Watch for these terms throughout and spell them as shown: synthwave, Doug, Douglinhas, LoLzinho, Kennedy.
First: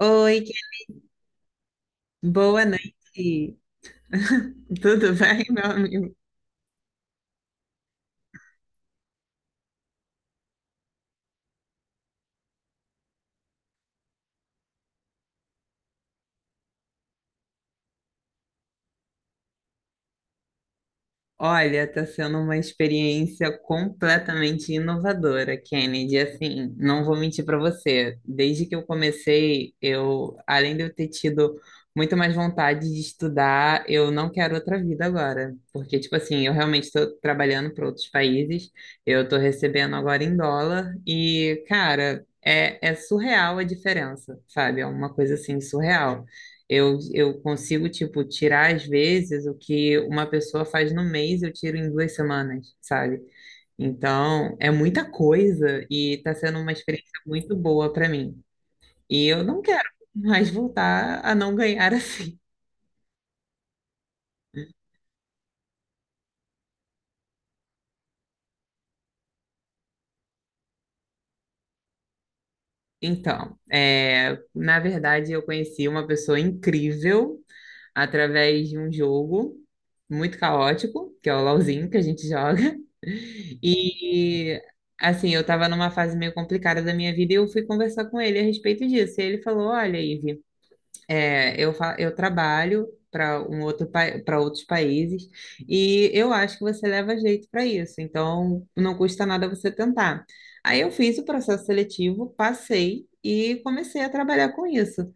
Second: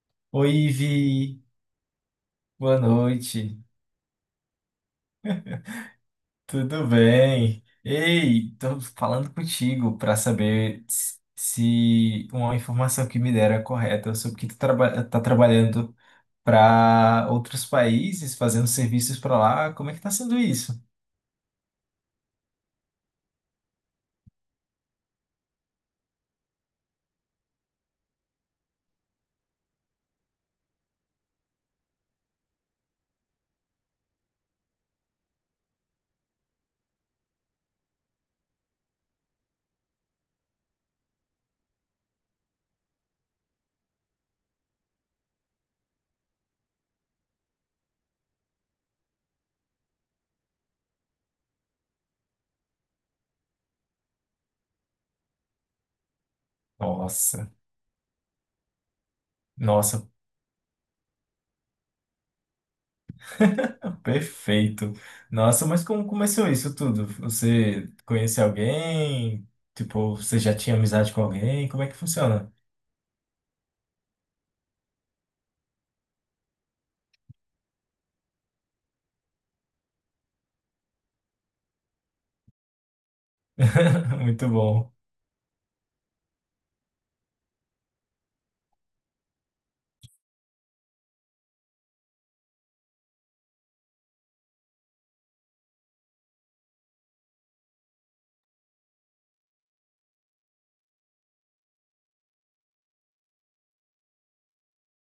Oi, Oi, Ivi. boa Boa noite. noite. Tudo bem, meu amigo? Tudo bem? Ei, tô falando contigo para saber se uma informação que me deram é correta. Eu soube que tu traba tá trabalhando para outros países, fazendo serviços para lá. Como é que tá sendo isso? Olha, está sendo uma experiência completamente inovadora, Kennedy. Assim, não vou mentir para você. Desde que eu comecei, eu, além de eu ter tido muito mais vontade de estudar, eu não quero outra vida agora, porque tipo assim, eu realmente estou trabalhando para outros países. Eu estou recebendo agora em dólar e, cara, é surreal a diferença, sabe? É uma coisa assim surreal. Eu consigo, tipo, tirar às vezes o que uma pessoa faz no mês, eu tiro em duas semanas, sabe? Então, é muita coisa e tá sendo uma experiência Nossa, muito boa para mim. E eu não quero nossa, mais voltar a não ganhar assim. perfeito. Nossa, mas como começou isso tudo? Você conhece alguém? Tipo, você já tinha amizade com alguém? Como é que funciona? Então, é, na verdade, eu conheci uma pessoa incrível através de um jogo muito caótico, que é o LoLzinho que a gente joga. Muito E bom. assim, eu tava numa fase meio complicada da minha vida e eu fui conversar com ele a respeito disso. E ele falou: Olha, Ive, eu trabalho para outros países e eu acho que você leva jeito para isso, então não custa nada você tentar. Aí eu fiz o processo seletivo, passei e comecei a trabalhar com isso.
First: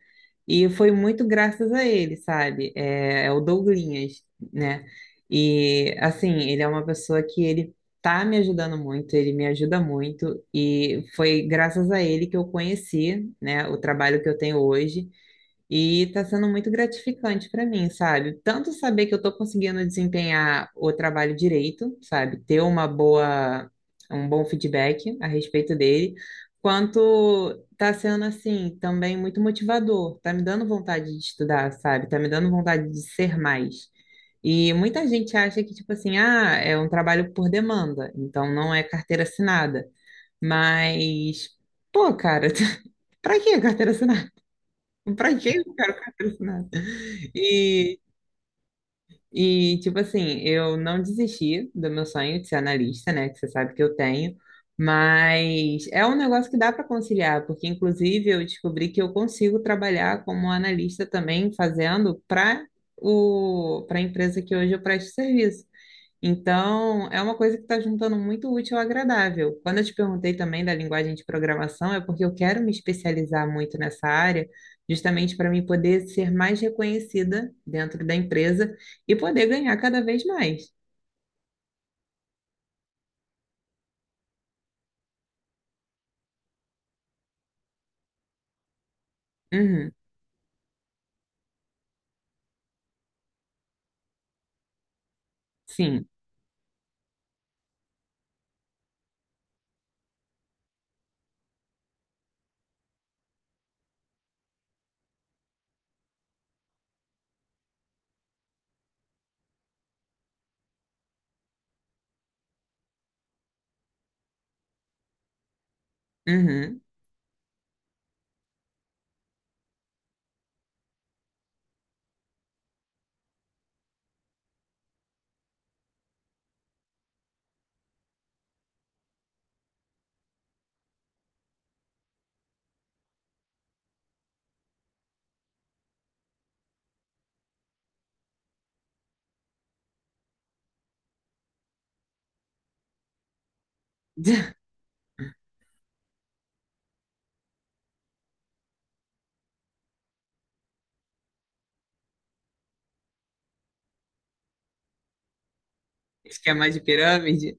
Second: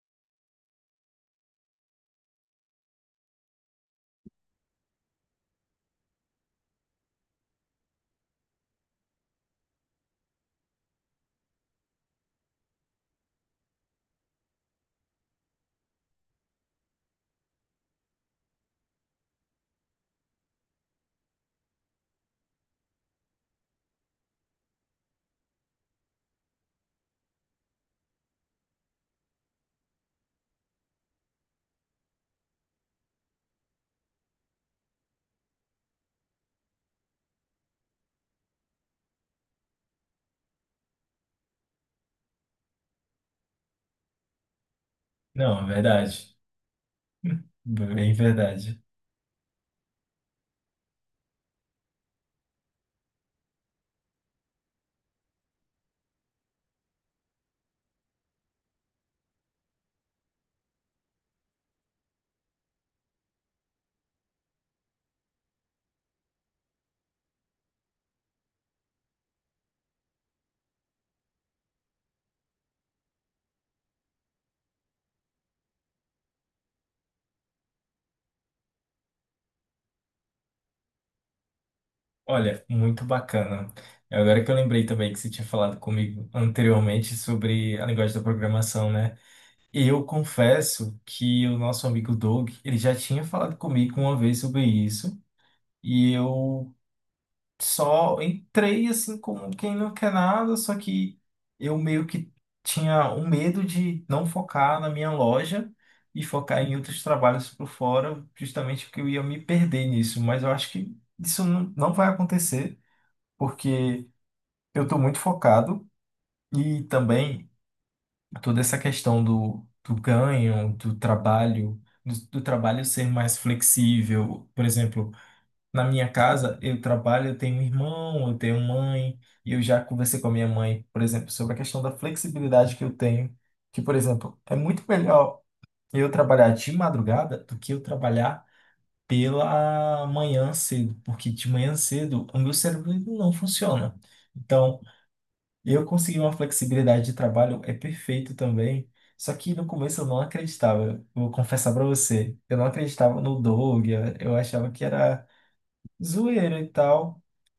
E foi muito graças a ele, sabe? É o Douglinhas, né? E assim, ele é uma pessoa que ele tá me ajudando muito, ele me ajuda muito, e foi graças a ele que eu conheci, né, o trabalho que eu tenho hoje. E tá sendo muito gratificante para mim, sabe? Tanto saber que eu tô conseguindo desempenhar o trabalho direito, sabe? Ter uma um bom feedback a respeito dele, quanto tá sendo assim também muito motivador, tá me dando vontade de estudar, sabe? Tá me dando vontade de ser mais. E muita gente acha que, tipo assim, ah, é um trabalho por demanda, então não é carteira assinada. Mas, pô, cara, pra que carteira assinada? Pra quê Não, é eu quero verdade. patrocinado? E, Bem verdade. Tipo assim, eu não desisti do meu sonho de ser analista, né? Que você sabe que eu tenho. Mas é um negócio que dá para conciliar, porque inclusive eu descobri que eu consigo trabalhar como analista também, fazendo para o para a empresa que hoje eu presto serviço. Então, é uma coisa que está juntando muito útil ao agradável. Quando eu te perguntei também da linguagem de programação, é porque eu quero me especializar muito nessa área, justamente para mim poder ser mais reconhecida dentro da empresa e poder ganhar cada vez mais. Olha, muito bacana. Agora que eu lembrei também que você tinha falado comigo anteriormente sobre a linguagem da programação, né? E Uhum, eu confesso que o nosso amigo Doug, ele já tinha falado comigo uma vez sobre isso, sim. e eu só entrei assim como quem não quer nada, só que eu meio que tinha um medo de não focar na minha loja e focar em outros trabalhos por fora, justamente porque eu ia me perder nisso, mas eu acho que isso não vai acontecer, porque eu estou muito focado Uhum. e também toda essa questão do ganho, do trabalho, do trabalho ser mais flexível, por exemplo. Na minha casa, eu trabalho, eu tenho um irmão, eu tenho mãe, e eu já conversei com a minha mãe, por exemplo, sobre a questão da flexibilidade que eu tenho. Que, por exemplo, é muito melhor eu trabalhar de madrugada do que eu trabalhar pela manhã cedo, porque de manhã cedo o meu cérebro ele não funciona. Então, eu conseguir uma flexibilidade de trabalho é perfeito também. Só que no começo eu não acreditava, eu vou confessar para você, eu não acreditava no Doug, eu achava que era zoeira Esquema e de tal. pirâmide?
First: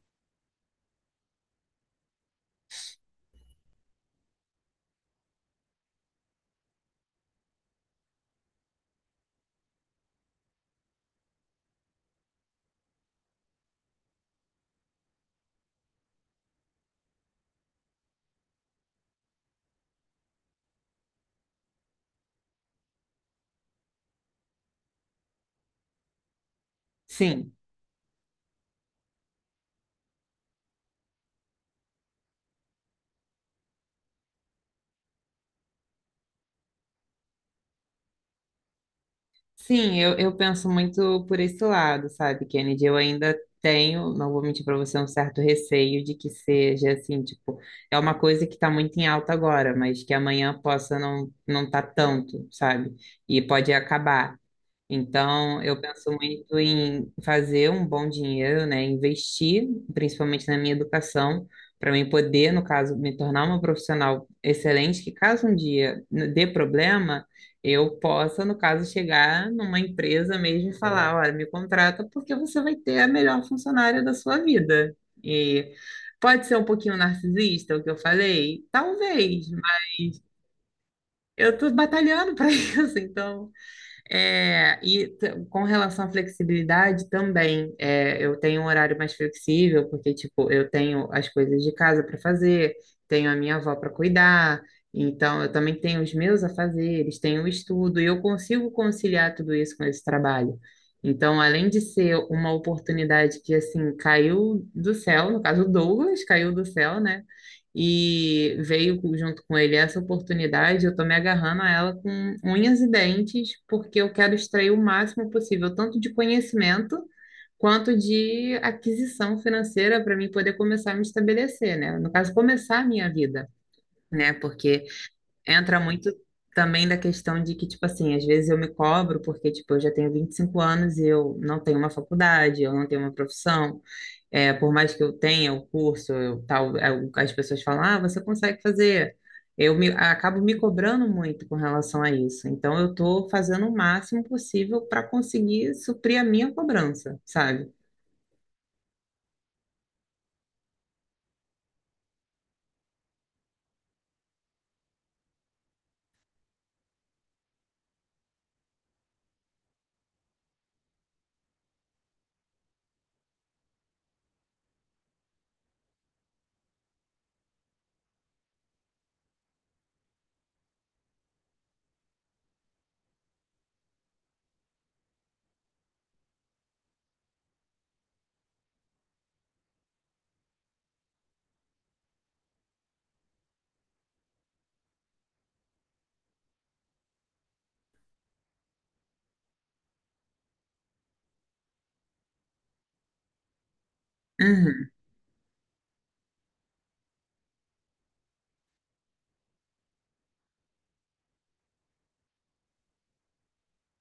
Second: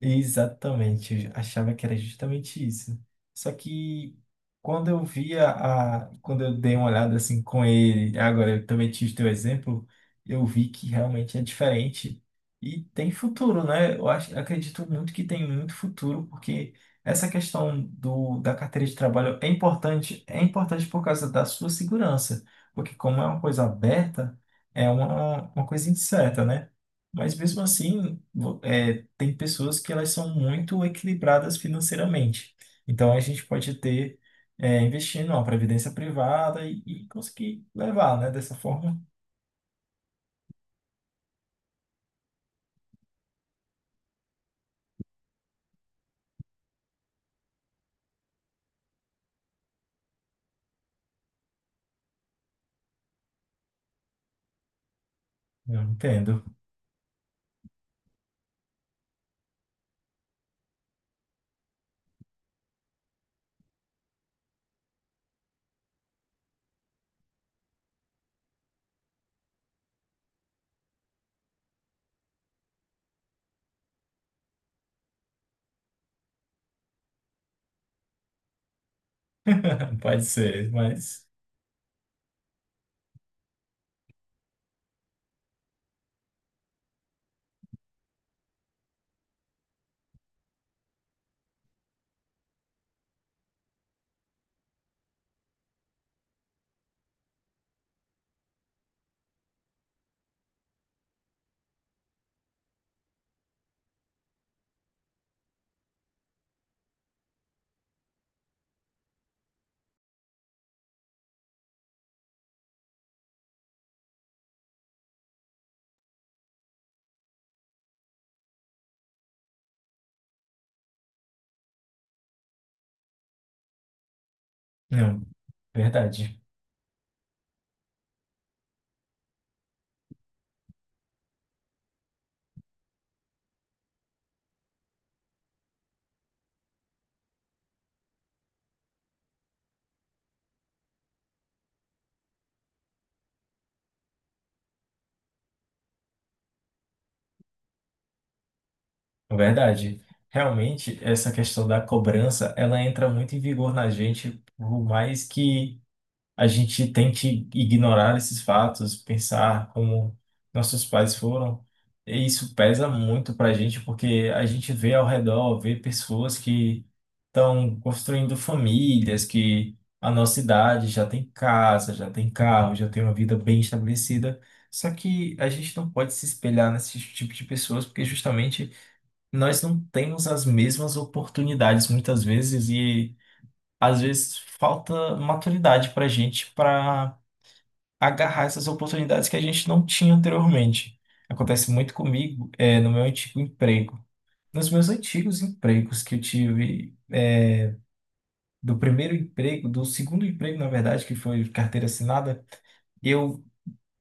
Exatamente, eu achava que era justamente isso. Só que quando eu via a, quando eu dei uma olhada assim com ele, agora eu também tive teu exemplo, eu vi que realmente é diferente e tem futuro, né? Eu acho, acredito muito que tem muito futuro, porque essa questão do, da carteira de trabalho é importante por causa da sua segurança, porque como é uma coisa aberta, é uma coisa incerta, né? Mas Sim. mesmo assim, é, tem pessoas que elas são muito equilibradas financeiramente. Então a gente pode ter, é, investir numa previdência privada e conseguir levar, né? Dessa forma. Sim, eu penso muito por esse lado, sabe, Kennedy? Eu ainda tenho, não vou mentir para você, um certo receio de que seja assim, tipo, é uma coisa que está muito em alta agora, mas que amanhã possa não tá tanto, sabe? E pode acabar. Então, eu Eu penso entendo. muito em fazer um bom dinheiro, né? Investir, principalmente na minha educação, para mim poder, no caso, me tornar uma profissional excelente, que caso um dia dê problema, eu possa, no caso, chegar numa empresa mesmo e falar, olha, me contrata porque você vai ter a melhor funcionária da sua vida. E pode ser um pouquinho narcisista o que eu falei? Talvez, mas Pode ser, mas eu estou batalhando para isso, então. Com relação à flexibilidade também, é, eu tenho um horário mais flexível, porque, tipo, eu tenho as coisas de casa para fazer, tenho a minha avó para cuidar, então eu também tenho os meus afazeres, tenho o estudo, e eu consigo conciliar tudo isso com esse trabalho. Então, além de ser uma oportunidade que, assim, caiu do céu, no caso, o Douglas caiu do céu, né? E veio junto com ele essa oportunidade, eu estou me agarrando a ela com unhas e dentes, porque eu quero extrair o máximo possível, tanto de conhecimento quanto de aquisição financeira para mim poder começar a me estabelecer, né? No caso, começar a minha vida, né? Porque não. entra muito Verdade. também da questão de que, tipo assim, às vezes eu me cobro porque, tipo, eu já tenho 25 anos e eu não tenho uma faculdade, eu não tenho uma profissão. É, por mais que eu tenha o curso, eu, tal, é, as pessoas falam, ah, você consegue fazer. Acabo me cobrando muito com relação a isso. Então, eu estou fazendo o máximo possível para conseguir suprir a minha cobrança, sabe? Verdade. Realmente, essa questão da cobrança, ela entra muito em vigor na gente, por mais que a gente tem que ignorar esses fatos, pensar como nossos pais foram. E isso pesa muito para a gente, porque a gente vê ao redor, vê pessoas que estão construindo famílias, que a nossa idade já tem casa, já tem carro, já tem uma vida bem estabelecida. Só que a gente não pode se espelhar nesse tipo de pessoas, porque justamente nós não temos as mesmas oportunidades muitas vezes, e às vezes falta maturidade para a gente para agarrar essas oportunidades que a gente não tinha anteriormente. Acontece muito comigo, é, no meu antigo emprego. Nos meus Uhum. antigos empregos que eu tive, é, do primeiro emprego, do segundo emprego, na verdade, que foi carteira assinada, eu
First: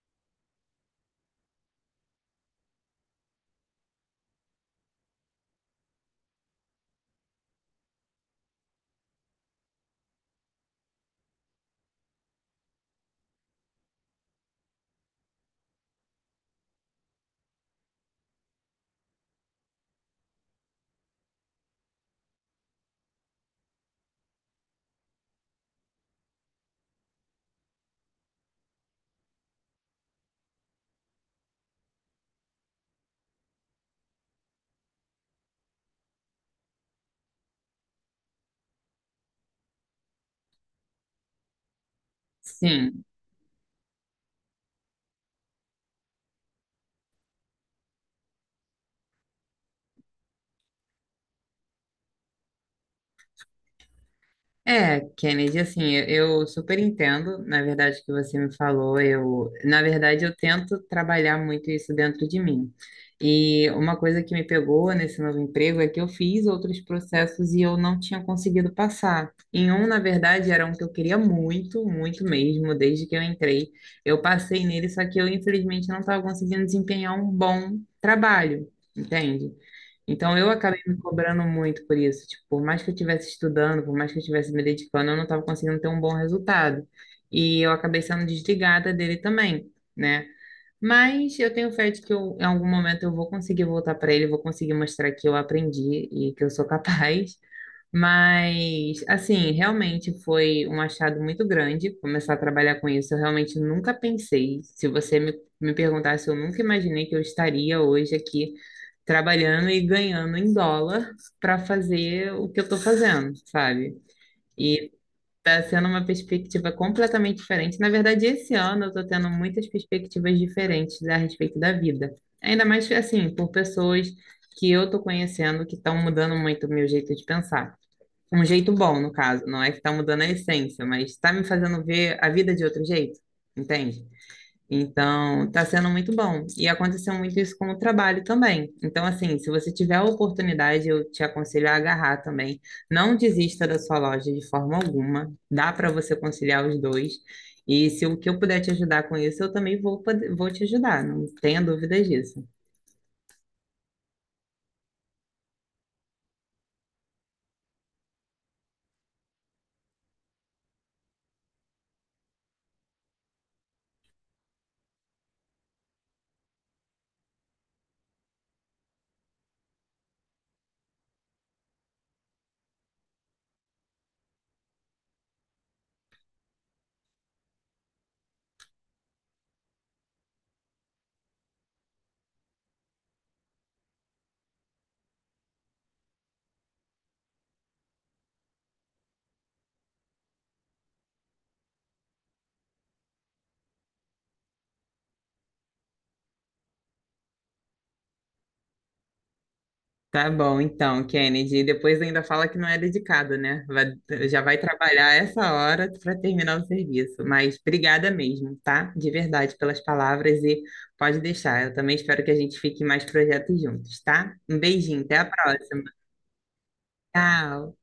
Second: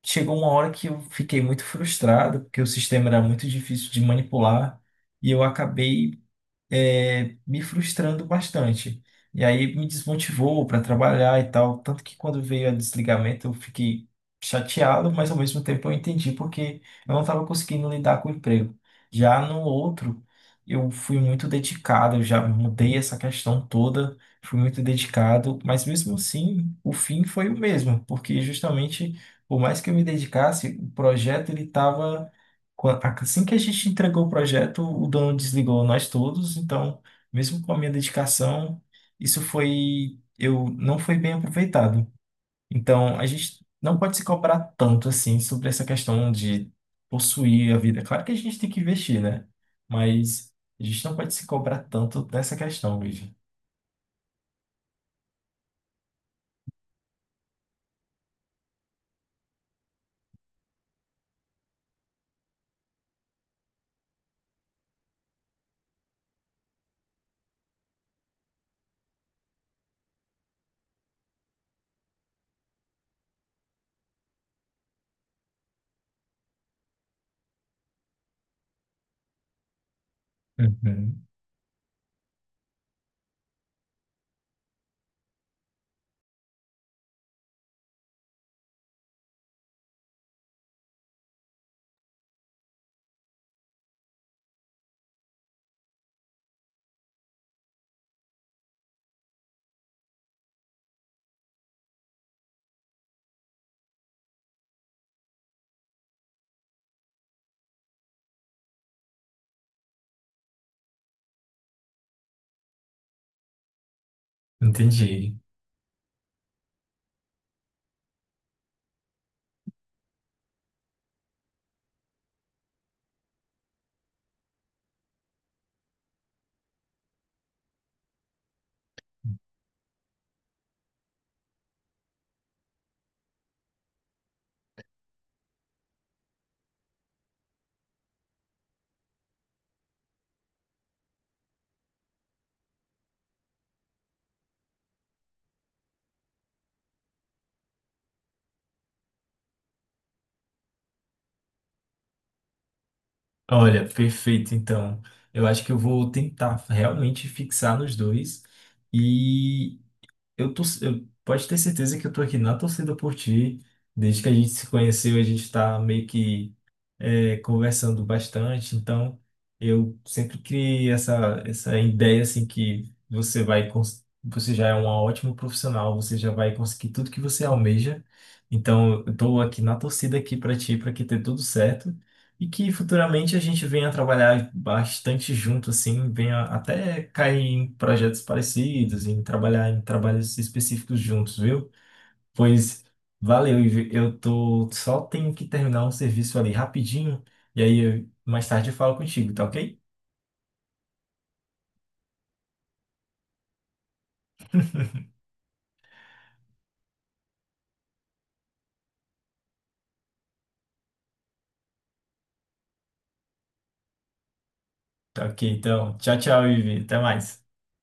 chegou uma hora que eu fiquei muito frustrado, porque o sistema era muito difícil de manipular, e eu acabei me frustrando bastante. E aí me desmotivou para trabalhar e tal. Tanto que quando veio o desligamento eu fiquei chateado, mas ao mesmo tempo eu entendi porque eu não estava conseguindo lidar com o emprego. Já no outro, eu fui muito dedicado, eu já mudei essa questão toda, fui muito dedicado, mas mesmo assim o fim foi o mesmo, porque justamente por mais que eu me dedicasse, o projeto ele estava Assim que a gente entregou o projeto, o dono desligou nós todos, então, mesmo com a minha dedicação, isso foi, eu não foi bem aproveitado. Sim. Então, a gente não pode se cobrar tanto assim sobre essa questão de possuir a vida. Claro que a gente tem que investir, né? Mas a gente não pode se cobrar tanto dessa questão, Luigi. É, Kennedy, assim, eu super entendo, na verdade, o que você me falou. Eu, na verdade, eu tento trabalhar muito isso dentro de mim. E uma coisa que me pegou nesse novo emprego é que eu fiz outros processos e eu não tinha conseguido passar. Em um, na verdade, era um que eu queria muito, muito mesmo, desde que eu entrei. Eu passei nele, só que eu, infelizmente, não estava conseguindo desempenhar um bom trabalho, entende? Então eu acabei me Uhum, cobrando muito por isso. Tipo, por mais que eu estivesse estudando, por mais que eu estivesse me dedicando, eu não estava conseguindo ter um bom resultado. E eu acabei sendo desligada dele também, né? Mas eu tenho fé de que eu, em algum momento eu vou conseguir voltar para ele, vou conseguir mostrar que eu aprendi e que eu sou capaz. Mas, assim, realmente foi um achado muito grande começar a trabalhar com isso. Eu realmente nunca pensei. Se você me, me perguntasse, eu nunca imaginei que eu estaria hoje aqui trabalhando e ganhando em dólar para fazer o que eu estou fazendo, sabe? E entendi. está sendo uma perspectiva completamente diferente. Na verdade, esse ano eu estou tendo muitas perspectivas diferentes a respeito da vida. Ainda mais, assim, por pessoas que eu estou conhecendo que estão mudando muito o meu jeito de pensar. Um jeito bom, no caso, não é que tá mudando a essência, mas tá me fazendo ver a vida de outro jeito, entende? Então, tá sendo muito bom. E aconteceu muito isso com o trabalho também. Então, assim, se você tiver a oportunidade, eu te aconselho a agarrar também. Não desista da sua loja de forma alguma. Dá para você conciliar os dois. E se o que eu puder te ajudar com isso, eu também vou te ajudar. Não tenha dúvidas disso. Olha, perfeito, então. Eu acho que eu vou tentar realmente fixar nos dois. E eu tô, eu, pode ter certeza que eu tô aqui na torcida por ti. Desde que a gente se conheceu, a gente tá meio que conversando bastante. Então, eu sempre criei essa, essa ideia assim que você vai, você já é uma ótima profissional, você já vai conseguir tudo que você almeja. Então, eu tô aqui na torcida aqui para ti, para que dê tudo certo. E que futuramente a gente venha trabalhar bastante junto, assim, venha até cair em projetos parecidos, em trabalhar em trabalhos específicos juntos, viu? Pois valeu, Ivi. Eu tô só tenho que terminar um serviço ali rapidinho, e mais tarde eu falo contigo, tá ok? Tá bom, então, Kennedy. E depois ainda fala que não é dedicado, né? Já vai trabalhar essa hora para terminar o serviço. Mas obrigada mesmo, tá? De verdade, pelas palavras e pode deixar. Eu também espero que a gente fique em mais projetos juntos, tá? Um beijinho, até a Tá ok, próxima. então. Tchau, tchau, Ivi. Até mais. Tchau.